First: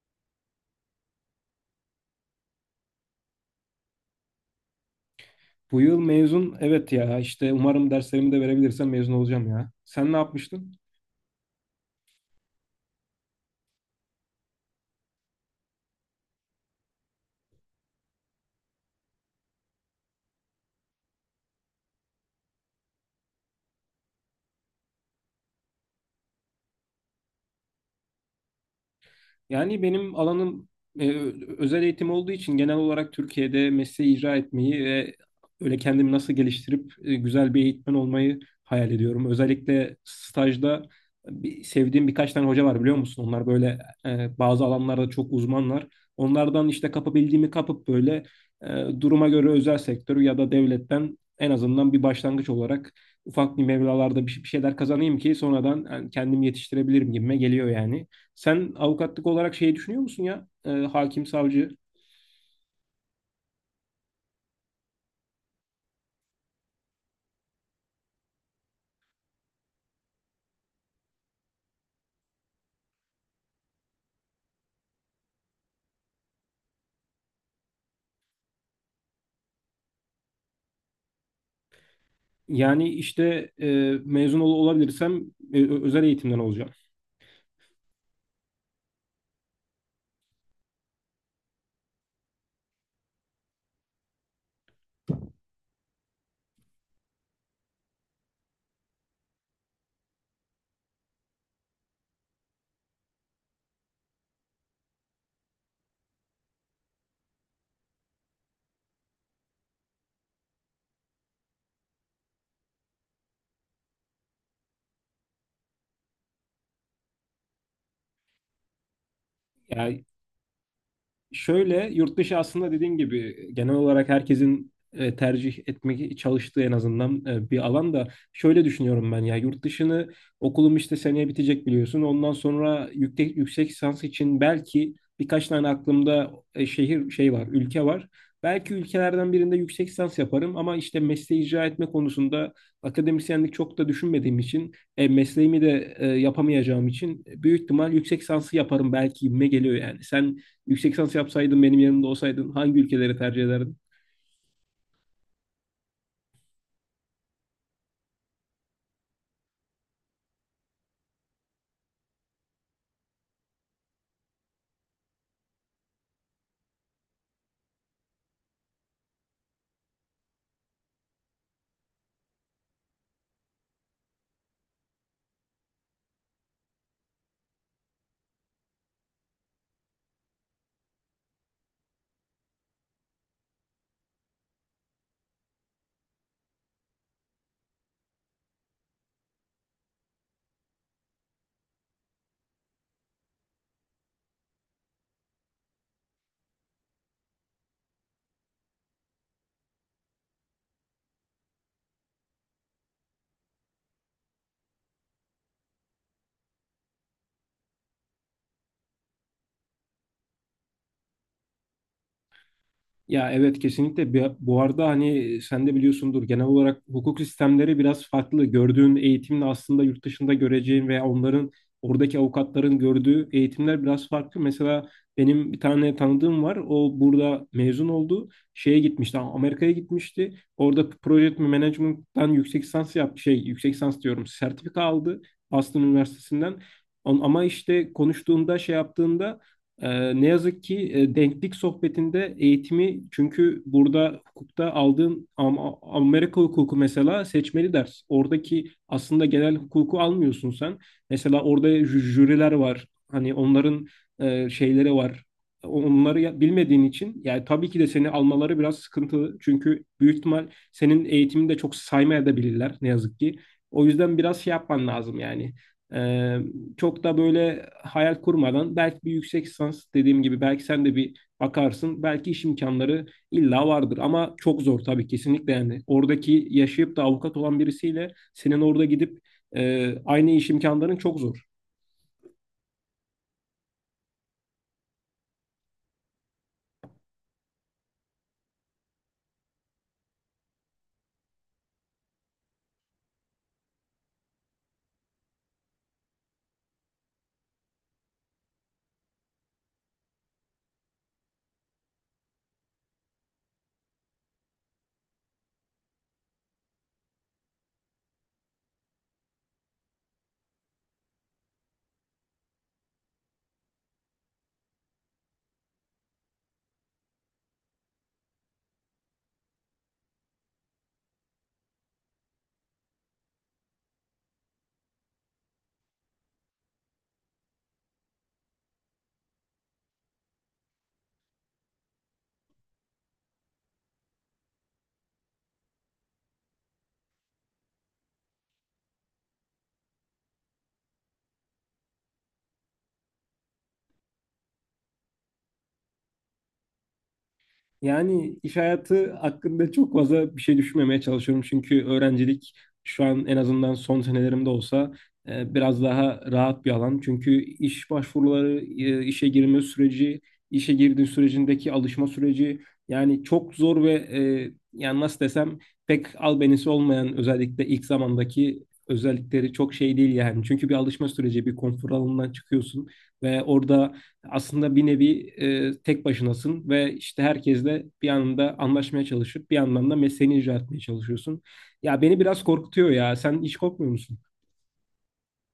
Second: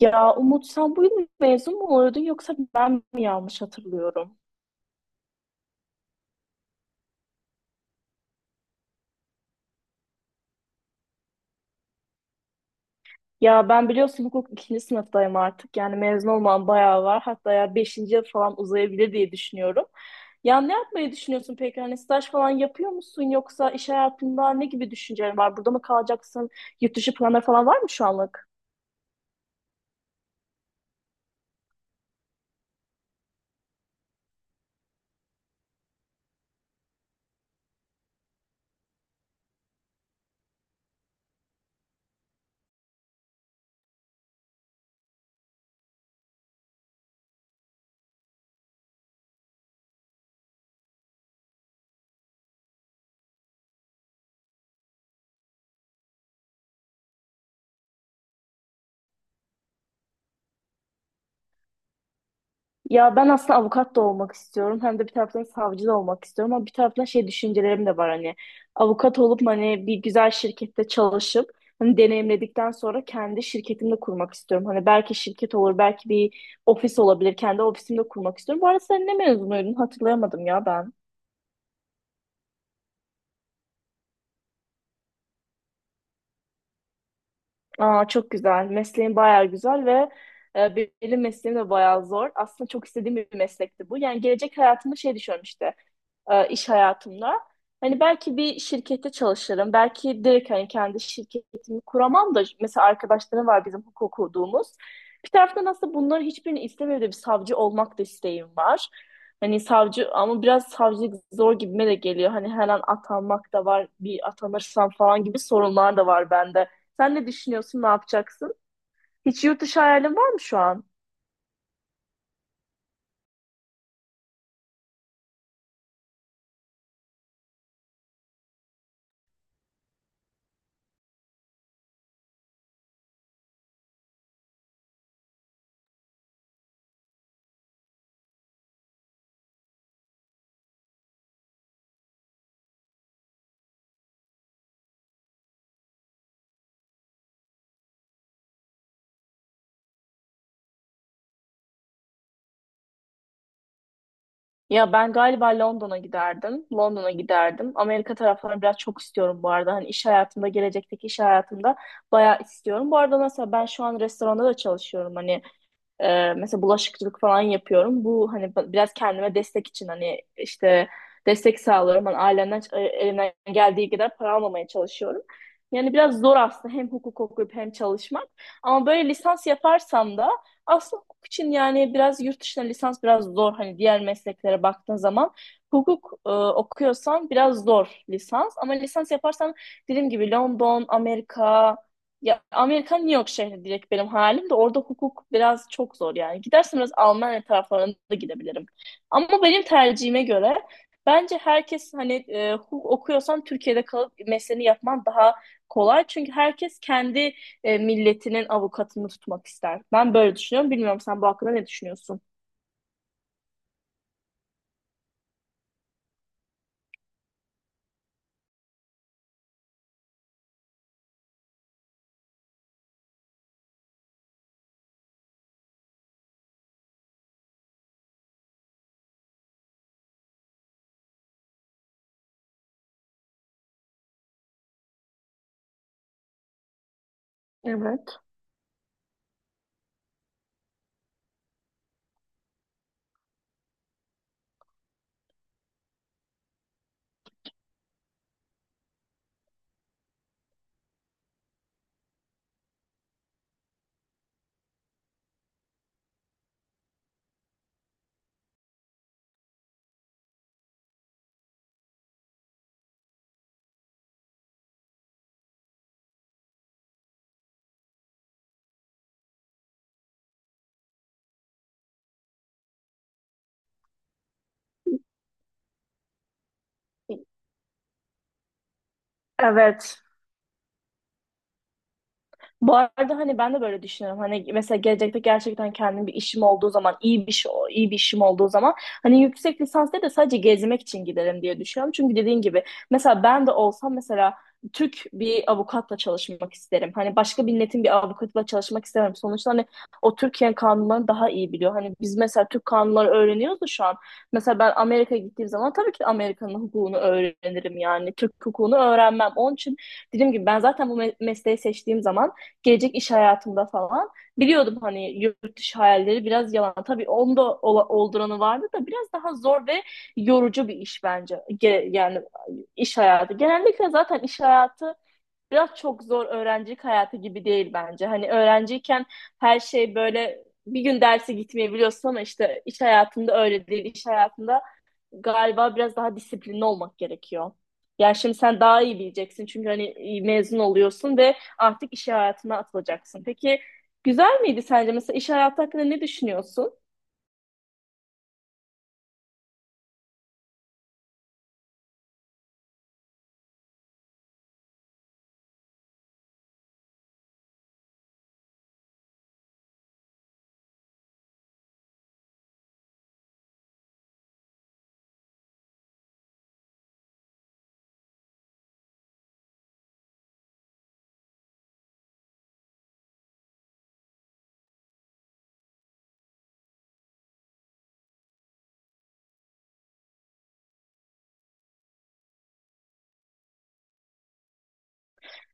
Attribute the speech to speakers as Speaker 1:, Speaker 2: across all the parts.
Speaker 1: Ya Umut sen bu yıl mezun mu oluyordun yoksa ben mi yanlış hatırlıyorum?
Speaker 2: Bu yıl mezun, evet ya işte umarım derslerimi de verebilirsem mezun olacağım ya. Sen ne yapmıştın?
Speaker 1: Ya ben biliyorsun hukuk ikinci sınıftayım artık. Yani mezun olmam bayağı var. Hatta ya beşinci yıl falan uzayabilir diye düşünüyorum. Ya ne yapmayı düşünüyorsun peki? Hani staj falan yapıyor musun yoksa iş hayatında ne gibi düşüncelerin var? Burada mı kalacaksın? Yurt dışı planları falan var mı şu an?
Speaker 2: Yani benim alanım e, özel eğitim olduğu için genel olarak Türkiye'de mesleği icra etmeyi ve öyle kendimi nasıl geliştirip güzel bir eğitmen olmayı hayal ediyorum. Özellikle stajda sevdiğim birkaç tane hoca var, biliyor musun? Onlar böyle bazı alanlarda çok uzmanlar. Onlardan işte kapabildiğimi kapıp böyle duruma göre özel sektör ya da devletten en azından bir başlangıç olarak ufak bir meblalarda bir şeyler kazanayım ki sonradan yani kendimi yetiştirebilirim gibime geliyor yani. Sen avukatlık olarak şey düşünüyor musun ya? E, hakim, savcı.
Speaker 1: Ya ben aslında avukat da olmak istiyorum. Hem de bir taraftan savcı da olmak istiyorum. Ama bir taraftan şey düşüncelerim de var hani. Avukat olup hani bir güzel şirkette çalışıp hani deneyimledikten sonra kendi şirketimi de kurmak istiyorum. Hani belki şirket olur, belki bir ofis olabilir. Kendi ofisimde kurmak istiyorum. Bu arada sen ne mezunuydun? Hatırlayamadım ya ben.
Speaker 2: Yani işte mezun olabilirsem özel eğitimden olacağım.
Speaker 1: Aa çok güzel. Mesleğin bayağı güzel ve e, benim mesleğim de bayağı zor. Aslında çok istediğim bir meslekti bu. Yani gelecek hayatımda şey düşünüyorum işte. İş hayatımda. Hani belki bir şirkette çalışırım. Belki direkt hani kendi şirketimi kuramam da mesela arkadaşlarım var bizim hukuk okuduğumuz. Bir taraftan aslında bunları hiçbirini istemiyorum da bir savcı olmak da isteğim var. Hani savcı ama biraz savcılık zor gibime de geliyor. Hani her an atanmak da var, bir atanırsam falan gibi sorunlar da var bende. Sen ne düşünüyorsun, ne yapacaksın? Hiç yurt dışı
Speaker 2: Ya,
Speaker 1: hayalin var mı şu an?
Speaker 2: şöyle, yurt dışı aslında dediğin gibi genel olarak herkesin tercih etmek çalıştığı en azından bir alan da, şöyle düşünüyorum ben ya yurt dışını, okulum işte seneye bitecek biliyorsun. Ondan sonra yüksek lisans için belki birkaç tane aklımda şehir şey var, ülke var. Belki ülkelerden birinde yüksek lisans yaparım ama işte mesleği icra etme konusunda akademisyenlik çok da düşünmediğim için mesleğimi de yapamayacağım için büyük ihtimal yüksek lisansı yaparım belki gibime geliyor yani. Sen yüksek lisans yapsaydın, benim yanımda olsaydın, hangi ülkeleri tercih ederdin?
Speaker 1: Ya ben galiba London'a giderdim. London'a giderdim. Amerika taraflarını biraz çok istiyorum bu arada. Hani iş hayatımda, gelecekteki iş hayatımda bayağı istiyorum. Bu arada mesela ben şu an restoranda da çalışıyorum. Hani mesela bulaşıkçılık falan yapıyorum. Bu hani biraz kendime destek için hani işte destek sağlıyorum. Hani ailemden elimden geldiği kadar para almamaya çalışıyorum. Yani biraz zor aslında hem hukuk okuyup hem çalışmak. Ama böyle lisans yaparsam da aslında hukuk için yani biraz yurt dışına lisans biraz zor. Hani diğer mesleklere baktığın zaman hukuk okuyorsan biraz zor lisans. Ama lisans yaparsan dediğim gibi London, Amerika, ya Amerika New York şehri direkt benim halim de orada hukuk biraz çok zor yani. Gidersem biraz Almanya taraflarına da gidebilirim. Ama benim tercihime göre bence herkes hani hukuk okuyorsan Türkiye'de kalıp mesleğini yapman daha kolay. Çünkü herkes kendi milletinin avukatını tutmak ister. Ben böyle düşünüyorum. Bilmiyorum sen bu hakkında ne düşünüyorsun?
Speaker 2: Ya evet, kesinlikle. Bu arada hani sen de biliyorsundur, genel olarak hukuk sistemleri biraz farklı. Gördüğün eğitimle aslında yurt dışında göreceğin veya onların oradaki avukatların gördüğü eğitimler biraz farklı. Mesela benim bir tane tanıdığım var. O burada mezun oldu. Şeye gitmişti. Amerika'ya gitmişti. Orada Project Management'tan yüksek lisans yaptı. Şey, yüksek lisans diyorum, sertifika aldı Boston Üniversitesi'nden. On. Ama işte
Speaker 1: Evet.
Speaker 2: konuştuğunda, şey yaptığında, ne yazık ki denklik sohbetinde eğitimi, çünkü burada hukukta aldığın Amerika hukuku mesela seçmeli ders. Oradaki aslında genel hukuku almıyorsun sen. Mesela orada jüriler var. Hani onların şeyleri var. Onları bilmediğin için yani tabii ki de seni almaları biraz sıkıntılı. Çünkü büyük ihtimal senin eğitimini de çok saymayabilirler, ne yazık ki. O yüzden biraz şey yapman lazım yani. Ee, çok da böyle hayal kurmadan, belki bir yüksek lisans, dediğim gibi, belki sen de bir bakarsın. Belki iş imkanları illa vardır ama çok zor tabii, kesinlikle yani. Oradaki yaşayıp da avukat olan birisiyle senin orada gidip
Speaker 1: Evet.
Speaker 2: aynı iş imkanların çok zor.
Speaker 1: Bu arada hani ben de böyle düşünüyorum. Hani mesela gelecekte gerçekten kendim bir işim olduğu zaman, iyi bir iş iyi bir işim olduğu zaman hani yüksek lisansta da sadece gezmek için giderim diye düşünüyorum. Çünkü dediğin gibi mesela ben de olsam mesela Türk bir avukatla çalışmak isterim. Hani başka bir milletin bir avukatla çalışmak istemem. Sonuçta hani o Türkiye kanunlarını daha iyi biliyor. Hani biz mesela Türk kanunları öğreniyoruz da şu an. Mesela ben Amerika'ya gittiğim zaman tabii ki Amerika'nın hukukunu öğrenirim yani. Türk hukukunu öğrenmem. Onun için dediğim gibi ben zaten bu mesleği seçtiğim zaman gelecek iş hayatımda falan biliyordum hani yurt dışı hayalleri biraz yalan. Tabii onda olduranı vardı da biraz daha zor ve yorucu bir iş bence. Yani iş hayatı. Genellikle zaten iş hayatı biraz çok zor öğrencilik hayatı gibi değil bence. Hani öğrenciyken her şey böyle bir gün derse gitmeyebiliyorsun ama işte iş hayatında öyle değil. İş hayatında galiba biraz daha disiplinli olmak gerekiyor. Yani şimdi sen daha iyi bileceksin çünkü hani mezun oluyorsun ve artık iş hayatına atılacaksın. Peki güzel miydi sence? Mesela iş hayatı hakkında ne düşünüyorsun?
Speaker 2: Yani iş hayatı hakkında çok fazla bir şey düşünmemeye çalışıyorum. Çünkü öğrencilik, şu an en azından son senelerimde olsa biraz daha rahat bir alan. Çünkü iş başvuruları, işe girme süreci, işe girdiğin sürecindeki alışma süreci, yani çok zor ve yani nasıl desem, pek albenisi olmayan, özellikle ilk zamandaki özellikleri çok şey değil yani. Çünkü bir alışma süreci, bir konfor alanından çıkıyorsun ve orada aslında bir nevi tek başınasın ve işte herkesle bir anında anlaşmaya çalışıp bir yandan da mesleğini icra etmeye çalışıyorsun. Ya beni biraz korkutuyor ya. Sen hiç korkmuyor musun?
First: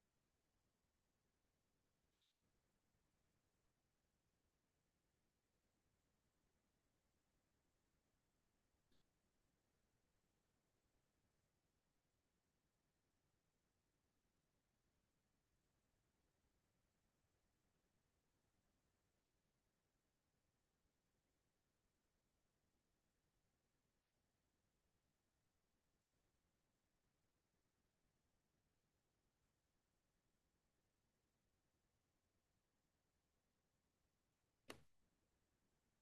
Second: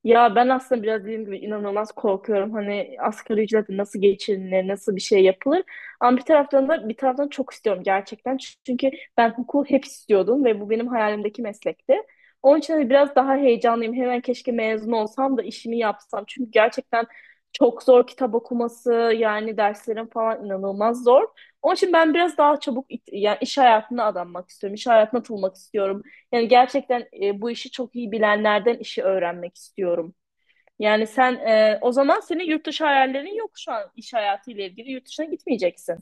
Speaker 1: Ya ben aslında biraz dediğim gibi inanılmaz korkuyorum. Hani asgari ücretle nasıl geçinilir, nasıl bir şey yapılır. Ama bir taraftan da bir taraftan çok istiyorum gerçekten. Çünkü ben hukuku hep istiyordum ve bu benim hayalimdeki meslekti. Onun için hani biraz daha heyecanlıyım. Hemen keşke mezun olsam da işimi yapsam. Çünkü gerçekten çok zor kitap okuması, yani derslerin falan inanılmaz zor. Onun için ben biraz daha çabuk yani iş hayatına adanmak istiyorum. İş hayatına atılmak istiyorum. Yani gerçekten bu işi çok iyi bilenlerden işi öğrenmek istiyorum. Yani sen o zaman senin yurt dışı hayallerin yok şu an iş hayatıyla ilgili. Yurt dışına gitmeyeceksin.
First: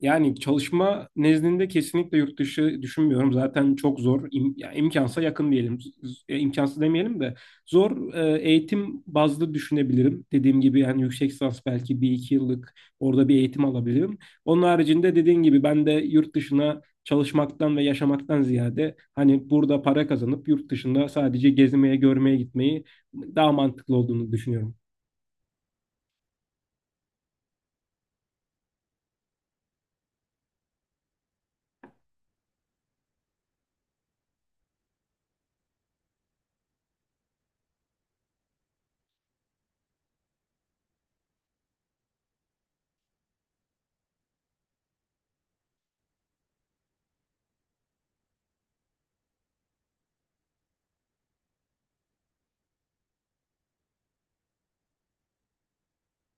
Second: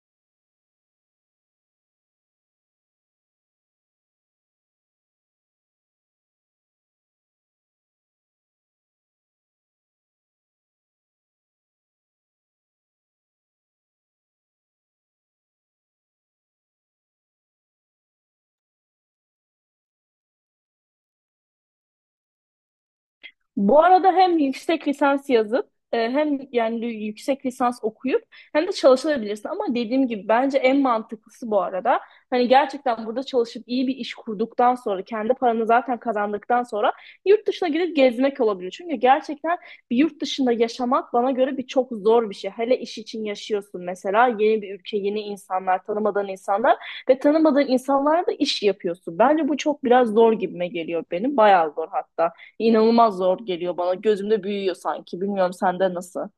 Speaker 2: Yani çalışma nezdinde kesinlikle yurt dışı düşünmüyorum. Zaten çok zor. Ya imkansa yakın diyelim. İmkansız demeyelim de zor. E eğitim bazlı düşünebilirim. Dediğim gibi yani yüksek lisans belki bir iki yıllık orada bir eğitim alabilirim. Onun haricinde dediğim gibi ben de yurt dışına çalışmaktan ve yaşamaktan ziyade hani burada para kazanıp yurt dışında sadece gezmeye, görmeye gitmeyi daha
Speaker 1: Bu
Speaker 2: mantıklı
Speaker 1: arada
Speaker 2: olduğunu
Speaker 1: hem
Speaker 2: düşünüyorum.
Speaker 1: yüksek lisans yazıp hem yani yüksek lisans okuyup hem de çalışabilirsin. Ama dediğim gibi bence en mantıklısı bu arada. Hani gerçekten burada çalışıp iyi bir iş kurduktan sonra kendi paranı zaten kazandıktan sonra yurt dışına gidip gezmek olabilir. Çünkü gerçekten bir yurt dışında yaşamak bana göre bir çok zor bir şey. Hele iş için yaşıyorsun mesela yeni bir ülke, yeni insanlar, tanımadığın insanlar ve tanımadığın insanlarla da iş yapıyorsun. Bence bu çok biraz zor gibime geliyor benim. Bayağı zor hatta inanılmaz zor geliyor bana. Gözümde büyüyor sanki. Bilmiyorum sende nasıl?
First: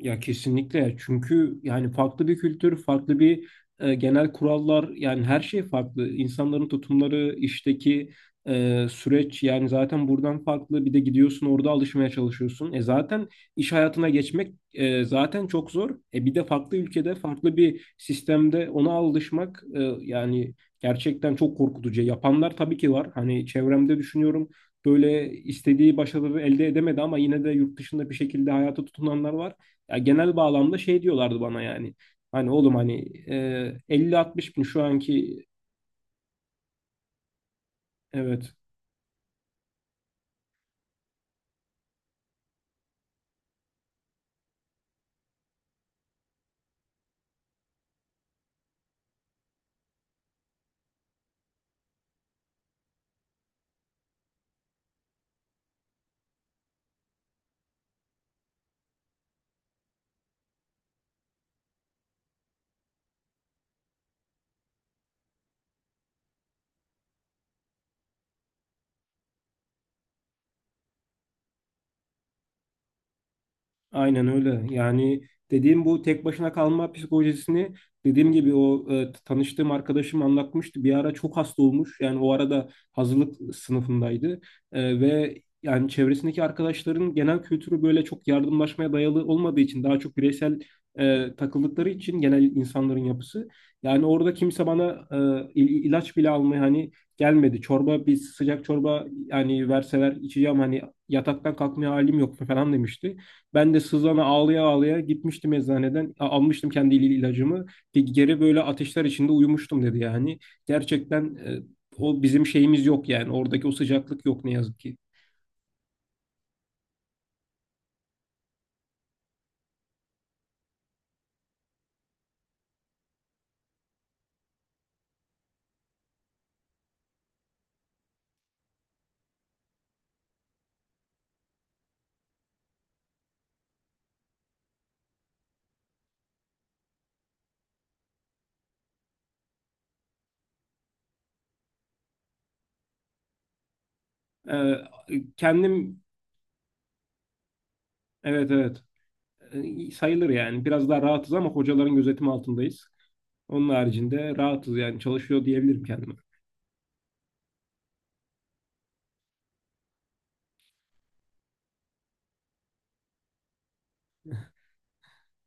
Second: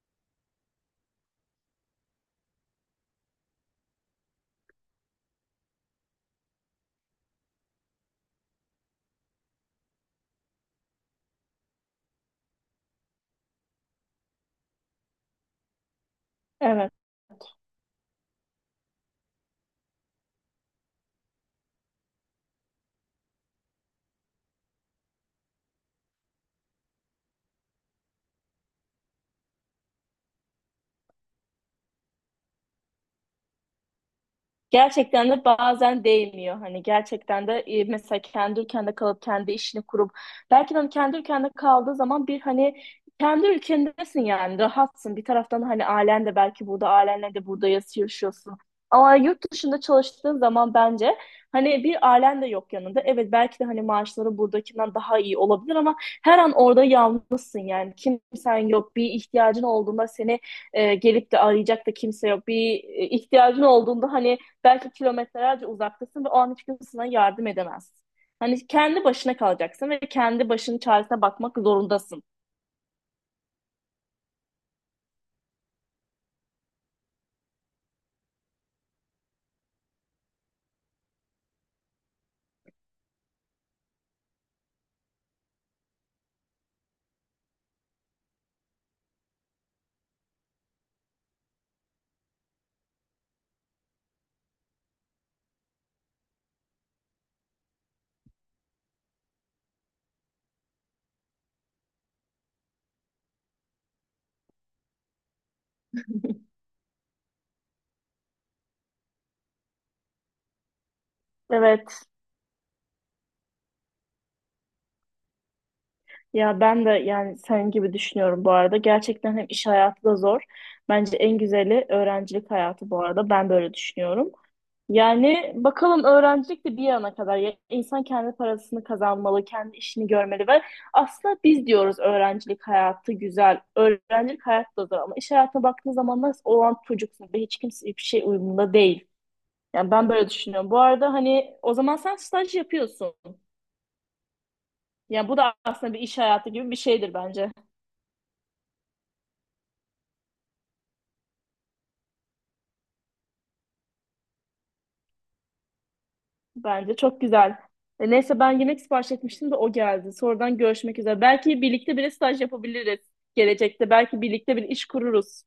Speaker 2: Ya kesinlikle, çünkü yani farklı bir kültür, farklı bir genel kurallar, yani her şey farklı. İnsanların tutumları, işteki süreç, yani zaten buradan farklı. Bir de gidiyorsun, orada alışmaya çalışıyorsun. Zaten iş hayatına geçmek zaten çok zor. Bir de farklı
Speaker 1: Evet.
Speaker 2: ülkede, farklı bir sistemde ona alışmak, yani gerçekten çok korkutucu. Yapanlar tabii ki var. Hani çevremde düşünüyorum, böyle istediği başarıları elde edemedi ama yine de yurt dışında bir şekilde hayata tutunanlar var. Ya genel bağlamda şey diyorlardı bana yani. Hani oğlum hani 50-60 bin şu
Speaker 1: Gerçekten de
Speaker 2: anki.
Speaker 1: bazen değmiyor. Hani gerçekten de mesela
Speaker 2: Evet.
Speaker 1: kendi ülkende kalıp kendi işini kurup belki de hani kendi ülkende kaldığı zaman bir hani kendi ülkendesin yani rahatsın. Bir taraftan hani ailen de belki burada ailenle de burada yaşıyorsun. Ama yurt dışında çalıştığın zaman bence hani bir ailen de yok yanında. Evet belki de hani maaşları buradakinden daha iyi olabilir ama her an orada yalnızsın yani. Kimsen yok. Bir ihtiyacın olduğunda seni gelip de arayacak da kimse yok. Bir ihtiyacın olduğunda hani belki kilometrelerce uzaktasın ve o an hiç kimse sana yardım edemez. Hani kendi başına kalacaksın ve kendi başının çaresine bakmak zorundasın.
Speaker 2: Aynen öyle. Yani dediğim bu tek başına kalma psikolojisini, dediğim gibi, o tanıştığım arkadaşım anlatmıştı. Bir ara çok hasta olmuş. Yani o arada hazırlık sınıfındaydı. Ve yani çevresindeki arkadaşların genel kültürü böyle çok yardımlaşmaya dayalı olmadığı için, daha çok bireysel takıldıkları için genel insanların yapısı. Yani orada kimse bana ilaç bile almaya hani gelmedi. Bir sıcak çorba yani verseler içeceğim, hani yataktan kalkmaya halim yok falan demişti. Ben de sızana ağlaya ağlaya gitmiştim eczaneden. Almıştım kendi ilacımı. Geri böyle ateşler içinde uyumuştum dedi yani. Gerçekten
Speaker 1: Evet.
Speaker 2: o bizim şeyimiz yok yani. Oradaki o sıcaklık yok, ne yazık ki.
Speaker 1: Ya ben de yani senin gibi düşünüyorum bu arada. Gerçekten hem iş hayatı da zor. Bence en güzeli öğrencilik hayatı bu arada. Ben böyle düşünüyorum. Yani bakalım öğrencilik de bir yana kadar. Ya insan kendi parasını kazanmalı, kendi işini görmeli ve aslında biz diyoruz öğrencilik hayatı güzel, öğrencilik hayatı da zor ama iş hayatına baktığın zaman nasıl olan çocuksun ve hiç kimse hiçbir şey uyumunda değil. Yani ben böyle düşünüyorum. Bu arada hani o zaman sen staj yapıyorsun.
Speaker 2: Ee,
Speaker 1: Yani bu da aslında bir
Speaker 2: kendim.
Speaker 1: iş hayatı gibi bir şeydir bence.
Speaker 2: Evet, evet. Sayılır yani. Biraz daha rahatız ama hocaların gözetimi altındayız. Onun haricinde rahatız, yani çalışıyor diyebilirim kendime.
Speaker 1: Bence çok güzel. E, neyse ben yemek sipariş etmiştim de o geldi. Sonradan görüşmek üzere. Belki birlikte bile staj yapabiliriz gelecekte. Belki birlikte bir iş kururuz.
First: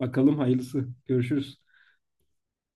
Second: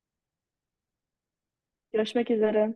Speaker 2: Bakalım hayırlısı. Görüşürüz.
Speaker 1: Görüşmek üzere.